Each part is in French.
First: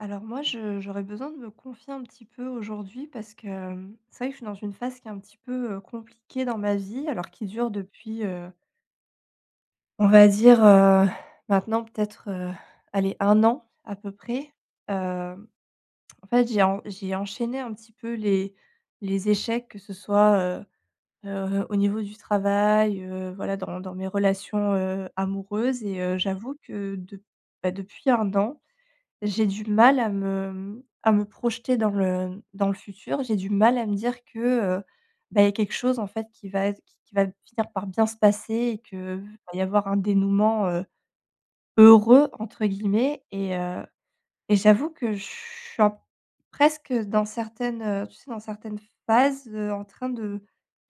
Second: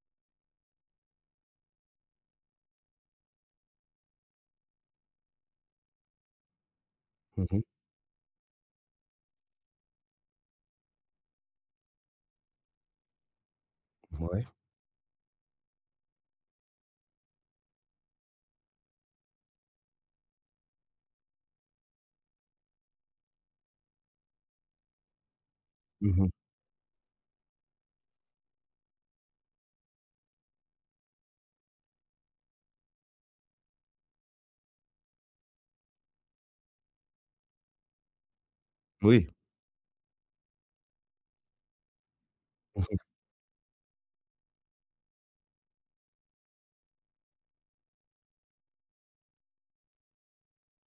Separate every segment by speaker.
Speaker 1: Alors moi je j'aurais besoin de me confier un petit peu aujourd'hui parce que, mmh, c'est vrai que je suis dans une phase qui est un petit peu, heu, compliquée dans ma vie, alors qui
Speaker 2: Mmh mh.
Speaker 1: dure depuis, heu on va dire, heu, maintenant, peut-être, heu, allez, 1 an, à peu
Speaker 2: Mouais.
Speaker 1: près. Hem, en fait j'ai en j'ai enchaîné un petit peu les les échecs, que ce soit, heu heu, au niveau du travail, heu, voilà dans dans mes relations, heu, amoureuses et
Speaker 2: Mmh
Speaker 1: heu,
Speaker 2: mh.
Speaker 1: j'avoue que de bah, depuis 1 an, j'ai du mal à me, mmh, à me projeter dans le dans le futur. J'ai du mal à me dire que, heu, ben il y a quelque chose en fait qui va être qui va finir par bien se passer et qu'il
Speaker 2: Oui.
Speaker 1: va y avoir un dénouement, heu, «heureux», entre
Speaker 2: Mmh mh.
Speaker 1: guillemets et heu, et j'avoue que je suis en presque, heu, dans certaines, heu, tu sais, dans certaines phases, heu, en train de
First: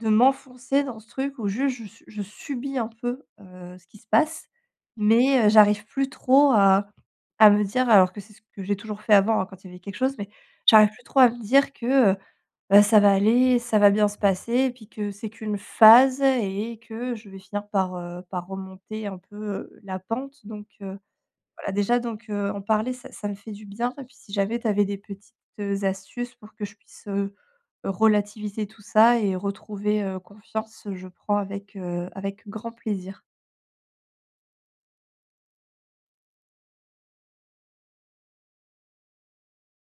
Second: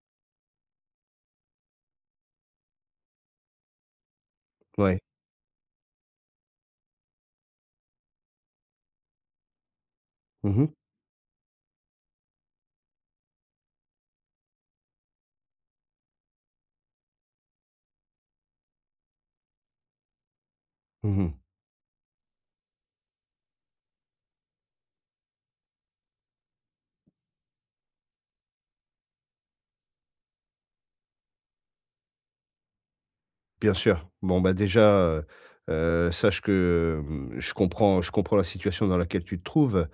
Speaker 1: de m'enfoncer dans ce truc où juste je su je subis un peu, heu, ce qui se passe
Speaker 2: Ouais.
Speaker 1: mais heu, j'arrive plus trop à à me dire alors que c'est ce que j'ai toujours fait avant, hein, quand il y avait quelque chose mais
Speaker 2: Mmh mh.
Speaker 1: j'arrive plus trop à me dire que, heu, ben, ça va aller, ça va bien se passer et puis que c'est qu'une phase et que je vais finir par, heu, par remonter un peu, heu, la pente donc heu,
Speaker 2: Mmh mh.
Speaker 1: voilà déjà donc heu, en parler ça ça me fait du bien et puis si jamais tu avais des petites, heu, astuces pour que je puisse, heu, relativiser tout ça et retrouver, heu, confiance, je prends avec, heu, avec grand plaisir.
Speaker 2: Bien sûr. Bon bah, déjà, heu heu, sache que, hem, je comprends je comprends la situation dans laquelle tu te trouves.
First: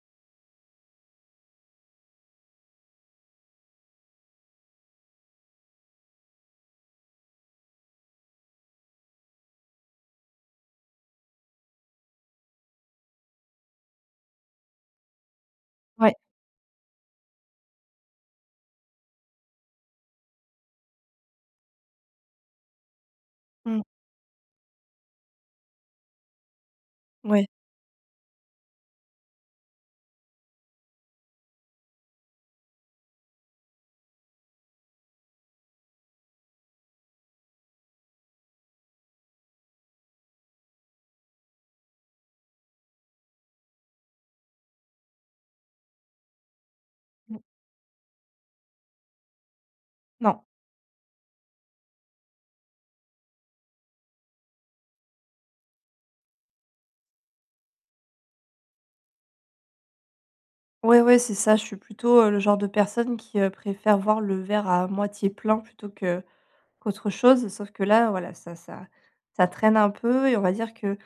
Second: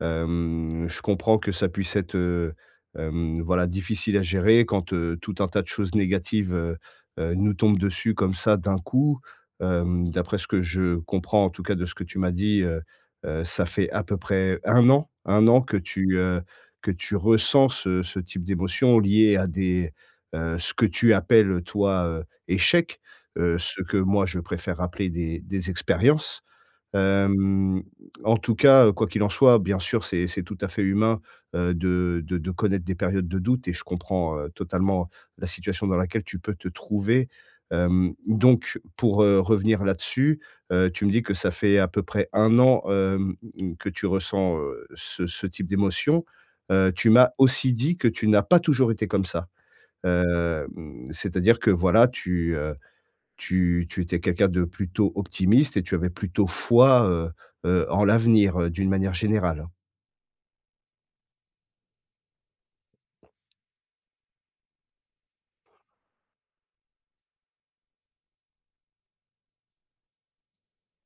Speaker 2: Hem, je comprends que ça puisse être, heu, hem, voilà, difficile à gérer quand, heu, tout un tas de choses négatives, heu heu, nous tombent dessus comme ça, d'un coup. Hem, d'après ce que je comprends, en tout cas, de ce que tu m'as dit, heu heu, ça fait à peu près 1 an 1 an que
Speaker 1: Ouais.
Speaker 2: tu, heu, que tu ressens ce ce type d'émotions liées à des, heu, ce que tu appelles toi, heu, échecs. Heu, ce
Speaker 1: Mmh.
Speaker 2: que moi je préfère appeler des des expériences.
Speaker 1: Ouais.
Speaker 2: Hem, en tout cas, heu, quoi qu'il en soit, bien sûr, c'est c'est tout à fait humain, heu, de de de connaître des périodes de doute et je comprends, heu, totalement la situation dans laquelle tu peux te trouver. Hem, donc pour, heu, revenir là dessus, heu, tu me dis que ça fait à peu près 1 an, hem, mmh mh, que tu ressens, heu, ce ce type d'émotions. Heu, tu m'as
Speaker 1: Mmh.
Speaker 2: aussi dit que tu n'as pas toujours été comme ça.
Speaker 1: Non.
Speaker 2: Hem, c'est-à-dire que voilà, tu, heu, tu tu étais quelqu'un de plutôt optimiste et tu avais plutôt foi, heu heu, en l'avenir, heu, d'une manière générale?
Speaker 1: Ouais, ouais, c'est ça, je suis plutôt, heu, le genre de personne qui préfère voir le verre à moitié plein, plutôt que qu'autre chose, sauf que là, voilà, ça ça ça traîne un peu et on va dire que,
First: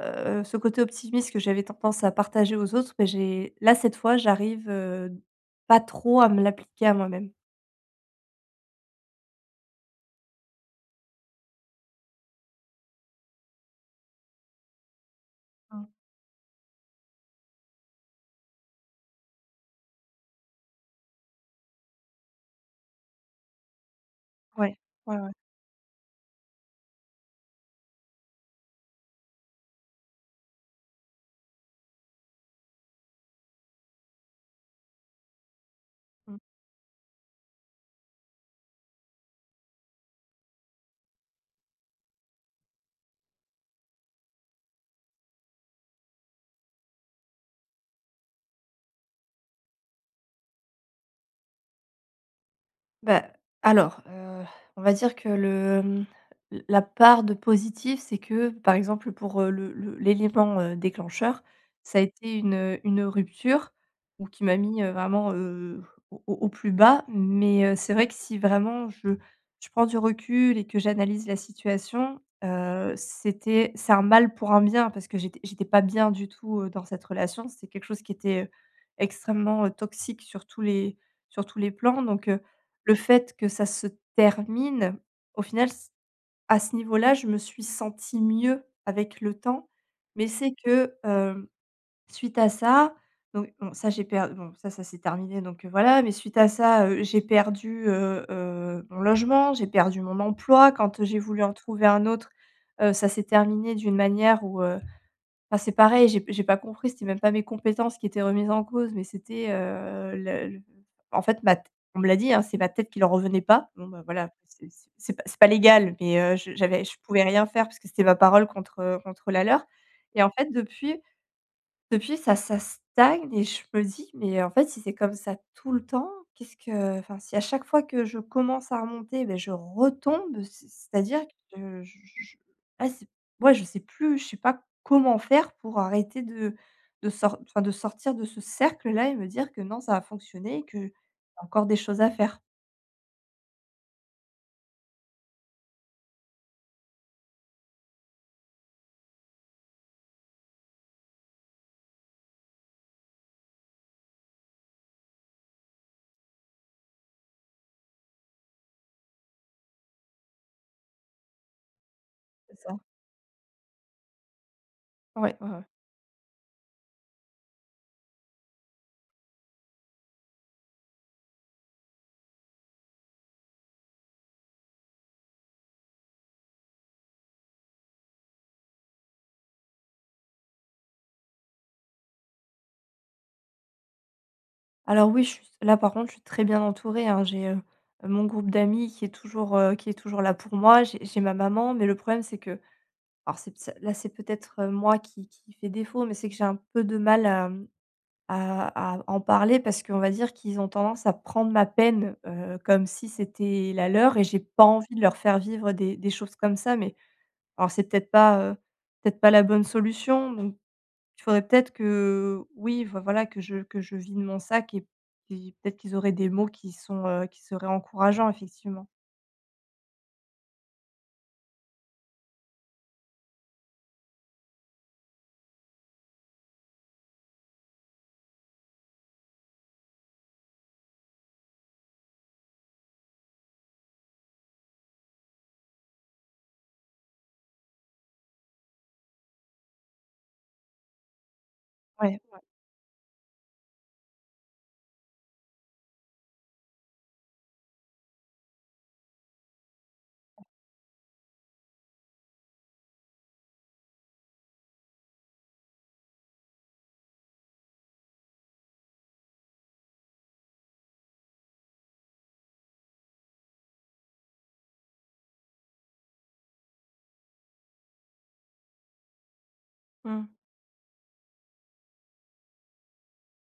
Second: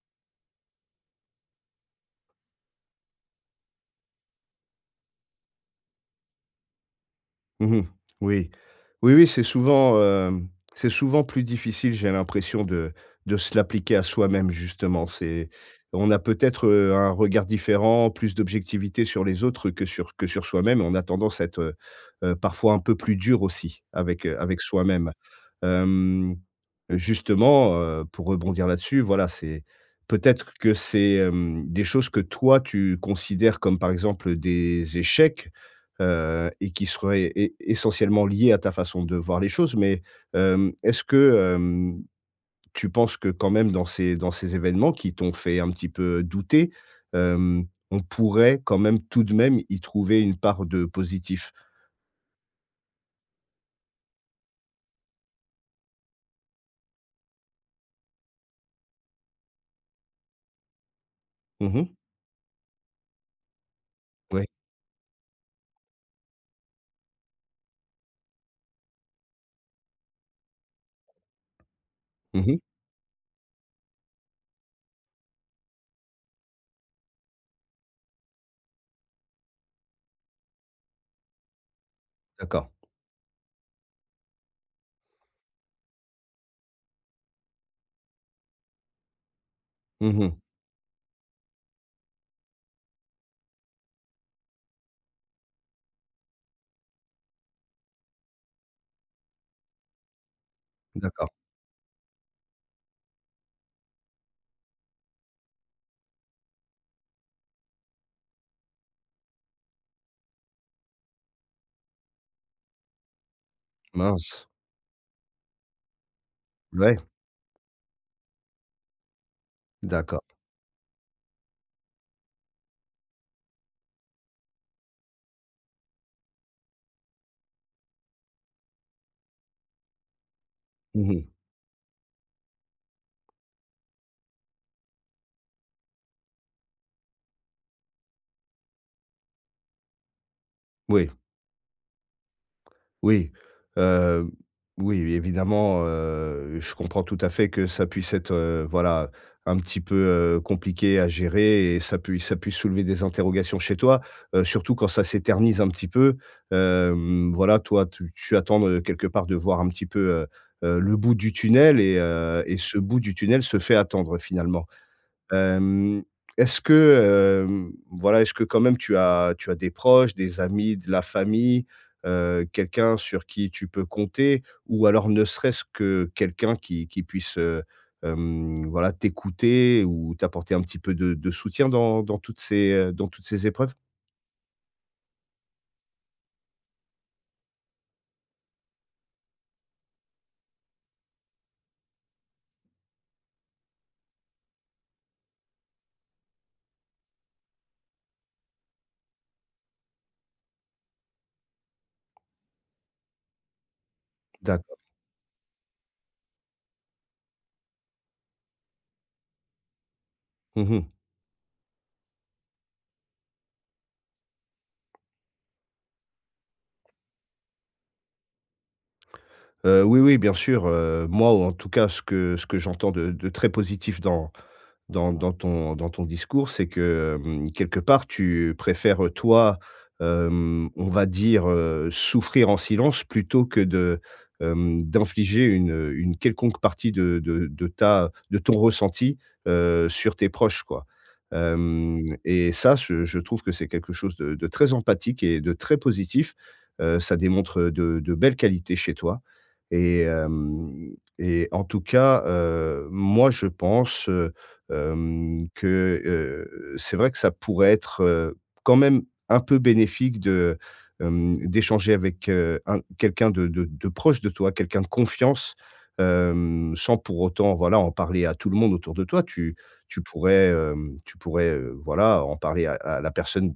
Speaker 1: heu, ce côté optimiste que j'avais tendance à partager aux autres, bah, j'ai là, cette fois, j'arrive, heu, pas trop à me l'appliquer à moi-même.
Speaker 2: Mmh mh. Oui. Oui, oui, c'est souvent, hem, c'est souvent plus difficile, j'ai l'impression de de se l'appliquer à soi-même, justement. C'est
Speaker 1: Ah.
Speaker 2: on a peut-être, heu, un regard différent, plus d'objectivité sur les autres que sur que sur soi-même, on a tendance à être, heu heu, parfois un peu plus dur aussi avec, heu, avec
Speaker 1: Ouais,
Speaker 2: soi-même.
Speaker 1: ouais, ouais.
Speaker 2: Hem, justement, heu, pour rebondir là-dessus, voilà, c'est peut-être que c'est, hem, des choses que toi tu considères comme, par exemple, heu, des échecs.
Speaker 1: Mmh.
Speaker 2: Heu et qui serait é essentiellement lié à ta façon de voir les choses, mais, hem, est-ce que, hem, tu penses que quand même dans ces dans ces événements qui t'ont fait un petit peu douter, hem, on pourrait, quand même, tout de même, y trouver une part de positif?
Speaker 1: Bah alors, heu, on va dire que le, mmh, l la part de positif, c'est que, par exemple pour, heu, le le l'élément, heu, déclencheur,
Speaker 2: Mmh mh.
Speaker 1: ça a été une, heu, une, heu, rupture où qui
Speaker 2: Ouais.
Speaker 1: m'a mis, heu, vraiment, heu, au au au plus bas mais heu, c'est vrai que si vraiment je je prends du recul et que j'analyse la situation,
Speaker 2: Mmh mh.
Speaker 1: heu, c'était c'est un mal pour un bien parce que j'étais j'étais pas bien du tout, heu, dans cette relation. C'est quelque chose qui était, heu, extrêmement, heu, toxique sur tous les sur tous les plans donc heu,
Speaker 2: D'accord.
Speaker 1: le fait que ça se termine, au final c à ce niveau-là je me suis sentie mieux avec le temps,
Speaker 2: Mmh
Speaker 1: mais
Speaker 2: mh.
Speaker 1: c'est que, hem, suite à ça, donc bon ça j'ai per bon ça, ça s'est terminé donc heu, voilà, mais suite à ça, heu, j'ai perdu, heu heu, mon logement, j'ai perdu mon emploi. Quand j'ai
Speaker 2: D'accord.
Speaker 1: voulu en trouver un autre, heu, ça s'est terminé d'une manière où, heu, enfin, c'est pareil, j'ai p j'ai pas compris. C'était même pas mes compétences qui étaient remises en cause, mais c'était, heu, le le en fait ma tê on me l'a dit, hein, c'est ma tête qui leur revenait pas. Bon bah voilà,
Speaker 2: Mince.
Speaker 1: c'est c'est p c'est pas légal mais heu, je j'avais je
Speaker 2: Ouais.
Speaker 1: pouvais rien faire parce que c'était ma parole contre, heu, contre la leur
Speaker 2: D'accord.
Speaker 1: et en fait, depuis depuis ça ça stagne et je me dis: «Mais en fait si c'est comme ça tout le temps, qu'est-ce que» enfin si, à chaque fois, que je commence à remonter, ben je retombe. C'est
Speaker 2: Mmh
Speaker 1: c'est-à-dire
Speaker 2: mh.
Speaker 1: que je je je ah, c'est ouais, je sais plus, je sais pas comment faire pour arrêter de de sort enfin de sortir de ce cercle là et me dire que non, ça va fonctionner et qu'il y
Speaker 2: Oui.
Speaker 1: a encore des choses à faire.
Speaker 2: Oui. Heu, oui, évidemment, heu, je comprends tout à fait que ça puisse être, heu, voilà, un petit peu, heu, compliqué à gérer et ça puisse ça puisse soulever des interrogations chez toi. Heu, surtout quand ça s'éternise un petit peu, hem, voilà, toi, tu tu attends, heu, quelque part de voir un petit peu, heu heu, le bout du tunnel et heu et
Speaker 1: C'est
Speaker 2: ce
Speaker 1: ça.
Speaker 2: bout du tunnel se fait attendre finalement.
Speaker 1: Ouais, ouais ouais.
Speaker 2: Hem, est-ce que, hem, voilà, est-ce que quand même tu as tu as des proches, des amis, de la famille, heu, quelqu'un sur qui tu peux compter ou alors ne serait-ce que quelqu'un qui qui puisse, heu, hem, voilà t'écouter ou t'apporter un petit peu de de soutien dans dans toutes ces, heu, dans toutes ces épreuves?
Speaker 1: Alors oui, je suis s là par contre, je suis très bien entourée, hein. J'ai, heu, mon groupe d'amis qui est toujours, heu, qui est toujours là pour moi, j'ai j'ai ma maman, mais le problème, c'est que alors c'est ps là c'est peut-être moi qui qui fait défaut, mais c'est que j'ai un peu de mal à, hem, à à en parler parce qu'on va dire qu'ils ont tendance à prendre ma peine, heu, comme si c'était la leur et j'ai pas
Speaker 2: D'accord.
Speaker 1: envie de leur faire vivre des des choses comme ça, mais alors c'est peut-être pas, heu, peut-être pas la bonne solution. Donc,
Speaker 2: Mmh mh.
Speaker 1: il faudrait peut-être que, oui, enfin voilà, que je que je vide de mon sac et p et peut-être qu'ils auraient des mots qui sont, heu, qui seraient encourageants, effectivement.
Speaker 2: Heu, oui oui, bien sûr, heu, moi ou en tout cas ce que ce que j'entends de de très positif dans dans dans ton dans ton discours, c'est que, hem, quelque part, tu préfères, heu, toi, hem, on va dire, heu, souffrir en silence plutôt que de, hem, d'infliger une, heu, une quelconque partie de de de ta de ton ressenti, heu, sur tes proches, quoi. Hem,
Speaker 1: Ouais, ouais.
Speaker 2: et ça, ce je trouve que c'est quelque chose de de très empathique et de très positif. Heu, ça démontre de de belles qualités chez toi. Et, hem, et en tout cas, heu, moi je pense, heu, hem, que, heu, c'est vrai que ça pourrait être, heu, quand même un peu bénéfique de, hem, d'échanger avec, heu, un quelqu'un de de de proche de toi, quelqu'un de confiance, hem, sans pour autant voilà, en parler à tout le monde autour de toi. Tu tu
Speaker 1: Mmh.
Speaker 2: pourrais, hem, tu pourrais, heu, voilà, en parler à à la personne,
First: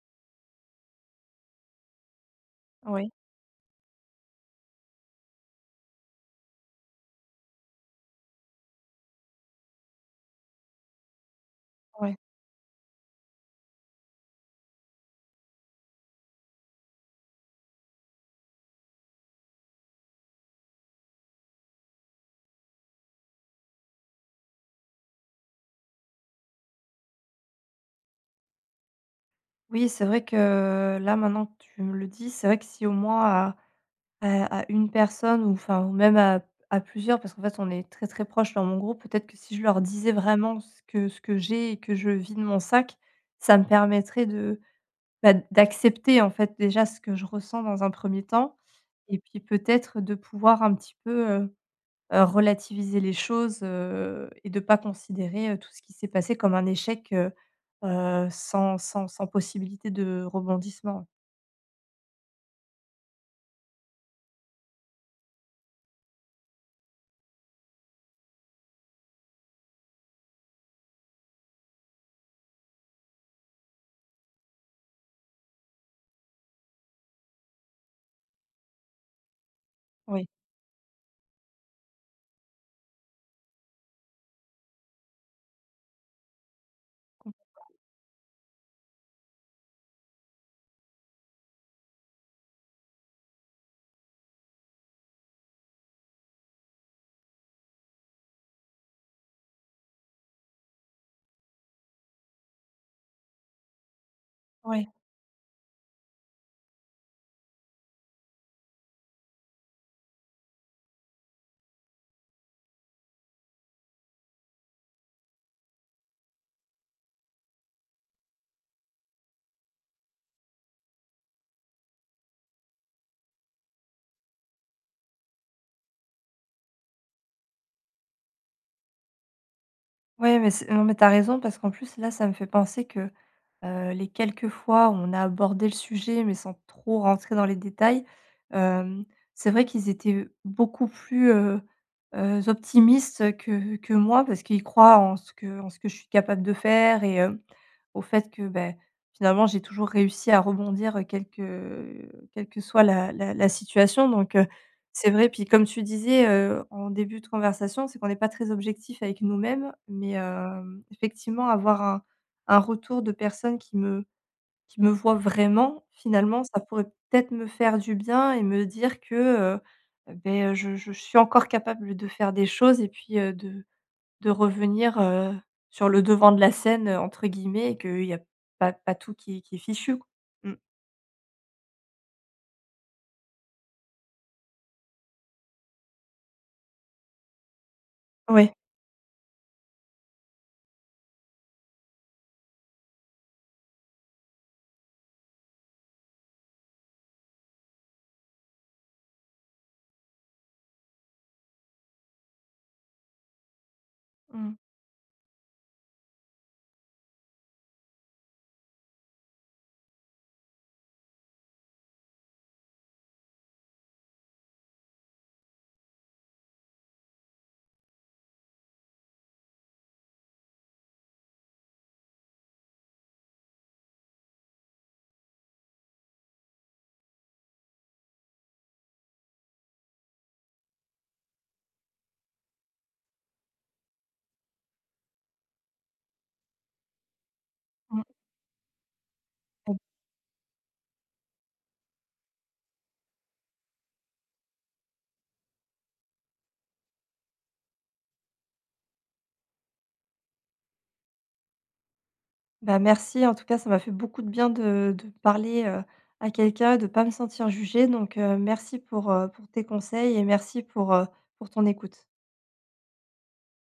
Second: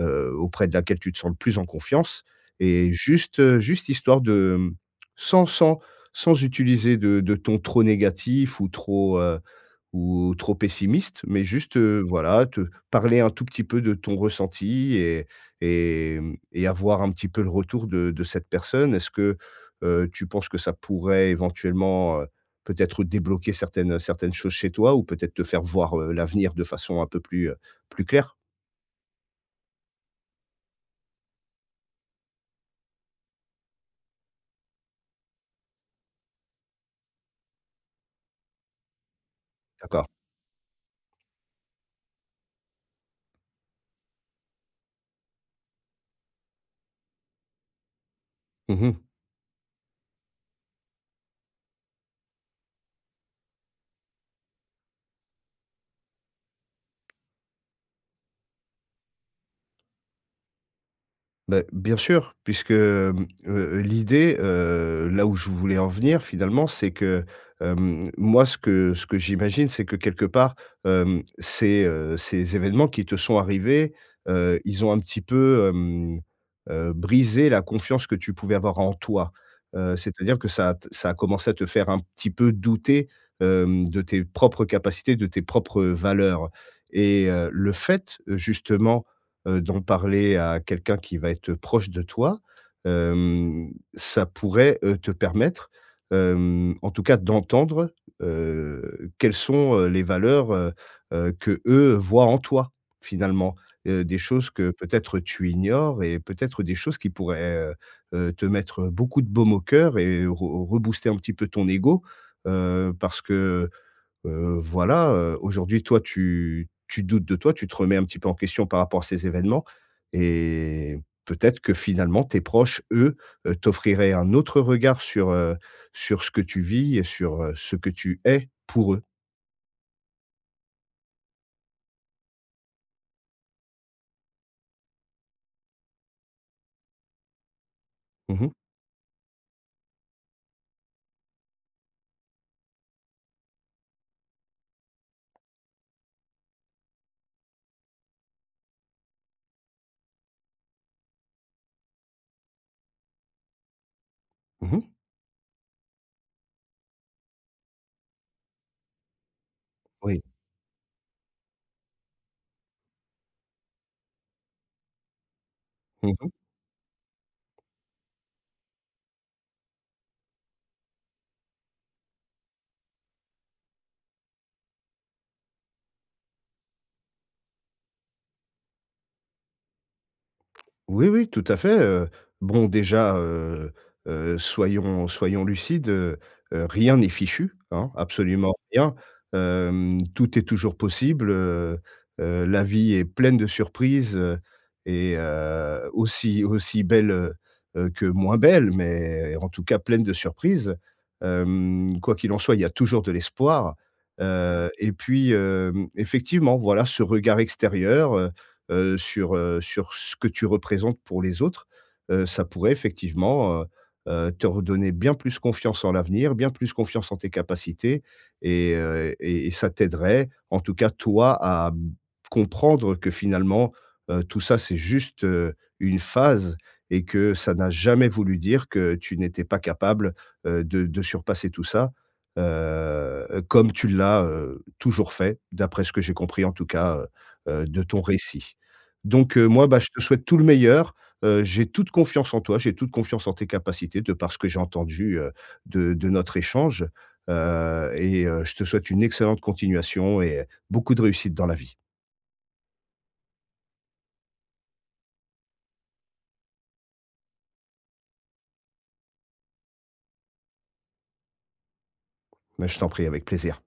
Speaker 2: heu, auprès de laquelle tu te sens le plus en confiance et
Speaker 1: Oui.
Speaker 2: juste juste histoire de, hem, sans sans sans utiliser de de ton trop négatif ou trop, heu, ou trop pessimiste, mais juste, heu,
Speaker 1: Ouais.
Speaker 2: voilà, te parler un tout petit peu de ton ressenti et et hem et avoir un petit peu le retour de de cette personne. Est-ce que, heu, tu penses que ça pourrait éventuellement, heu, peut-être débloquer certaines certaines choses chez toi ou peut-être te faire voir, heu, l'avenir de façon un peu plus, heu, plus clair?
Speaker 1: Oui, c'est vrai que là, maintenant que tu me le dis, c'est vrai que si au moins, à à à 1 personne ou enfin ou même à à plusieurs, parce qu'en fait, on est très, très proche dans mon groupe, peut-être que si je leur
Speaker 2: D'accord.
Speaker 1: disais vraiment ce que ce que j'ai et que je vide de mon sac, ça me permettrait de, bah, d'accepter, en fait, déjà ce que je ressens dans un 1er temps
Speaker 2: Mmh mh.
Speaker 1: et puis peut-être, de pouvoir un petit peu, heu heu, relativiser les choses, heu et de pas considérer tout ce qui s'est passé comme un échec, heu heu, sans sans sans possibilité de rebondissement, ouais.
Speaker 2: Beh, bien sûr, puisque, hem, heu heu, l'idée, heu, là, où je voulais en venir finalement, c'est que, hem, moi, ce que ce que j'imagine, c'est que quelque part, hem, ces, heu, ces événements qui te sont arrivés, heu, ils ont un petit peu, hem, heu, brisé la confiance que tu pouvais avoir en toi. Heu,
Speaker 1: Oui.
Speaker 2: c'est-à-dire que ça a t ça a commencé à te faire un petit peu douter, hem, de tes propres capacités, de tes propres valeurs. Et heu,
Speaker 1: Complètement.
Speaker 2: le fait, justement, heu, d'en parler à quelqu'un qui va être, heu, proche de toi, heu, ça pourrait, heu, te permettre, heu, en tout cas d'entendre, heu, quelles sont, heu, les valeurs, heu heu, qu'eux, voient en toi, finalement, heu, des choses que
Speaker 1: Ouais.
Speaker 2: peut-être, tu ignores et peut-être des choses qui pourraient, heu heu, te mettre beaucoup de baume au cœur et re rebooster un petit peu ton égo, heu, parce que, heu, voilà, heu, aujourd'hui toi tu tu doutes de toi, tu te remets un petit peu en question par rapport à ces événements et peut-être que finalement tes proches, eux, heu, t'offriraient un autre regard sur, heu, sur ce que tu vis et sur, heu, ce que tu es pour eux.
Speaker 1: Ouais mais c'est non, mais tu as raison parce qu'en plus là ça me fait penser que, heu, les quelques fois où on a abordé le sujet mais sans trop rentrer dans les détails.
Speaker 2: Mmh mh.
Speaker 1: Hem, c'est vrai qu'ils étaient beaucoup plus, heu heu, optimistes que que moi parce qu'ils croient en ce que en ce que je suis capable de faire et hem, au fait, que, beh, finalement j'ai toujours réussi à rebondir quelque, heu, quelque soit la la la situation donc heu,
Speaker 2: Mmh mh.
Speaker 1: c'est vrai. Puis, comme tu disais, heu, en début de conversation, c'est qu'on est pas très objectif avec nous mêmes mais
Speaker 2: Oui.
Speaker 1: heu, effectivement, avoir un un retour de personne qui me qui me voit vraiment
Speaker 2: Mmh mh.
Speaker 1: finalement, ça pourrait, peut être, me faire du bien et me dire que, heu, beh, heu, je je suis encore capable de faire des choses et puis, heu, de de revenir, heu, sur «le devant de la scène», heu, entre guillemets et qu'il y a pas pas tout qui est qui est fichu, mmh.
Speaker 2: Oui oui, tout à fait, heu, bon, déjà, heu heu, soyons soyons lucides, heu heu, rien n'est fichu, hein,
Speaker 1: Ouais.
Speaker 2: absolument rien. Hem, tout est toujours possible, heu heu, la vie est pleine de surprises et heu, aussi aussi belles, heu heu, que moins belles mais en tout cas, pleine de surprises. Hem, quoi qu'il en soit, il y a toujours de l'espoir.
Speaker 1: Mmh.
Speaker 2: Heu, et puis, hem, effectivement, voilà, ce regard extérieur, heu heu, sur, heu, sur ce que tu représentes pour les autres, heu, ça pourrait, effectivement, heu heu, te redonner bien plus confiance en l'avenir, bien plus confiance en tes capacités et heu, et et ça t'aiderait, en tout cas, toi, à, mmh, comprendre que finalement, heu, tout ça, c'est juste, heu, une phase et que ça n'a jamais voulu dire que tu n'étais pas capable, heu, de de surpasser tout ça. Heu, heu, comme tu l'as, heu, toujours fait, d'après ce que j'ai compris, en tout cas, heu heu, de ton
Speaker 1: Mmh.
Speaker 2: récit donc heu, moi, bah, je te souhaite tout le meilleur. Heu, j'ai toute confiance en toi, j'ai toute confiance en tes capacités de par ce que j'ai entendu, heu, de de notre échange, heu, et heu, je te souhaite une excellente continuation et heu, beaucoup de réussite dans la vie.
Speaker 1: Bah, merci en tout cas, ça m'a fait beaucoup de bien de de parler, heu, à quelqu'un et de pas me sentir jugée donc heu, merci pour, heu, pour tes conseils et merci pour, heu, pour ton écoute.
Speaker 2: Mais je t'en prie avec plaisir.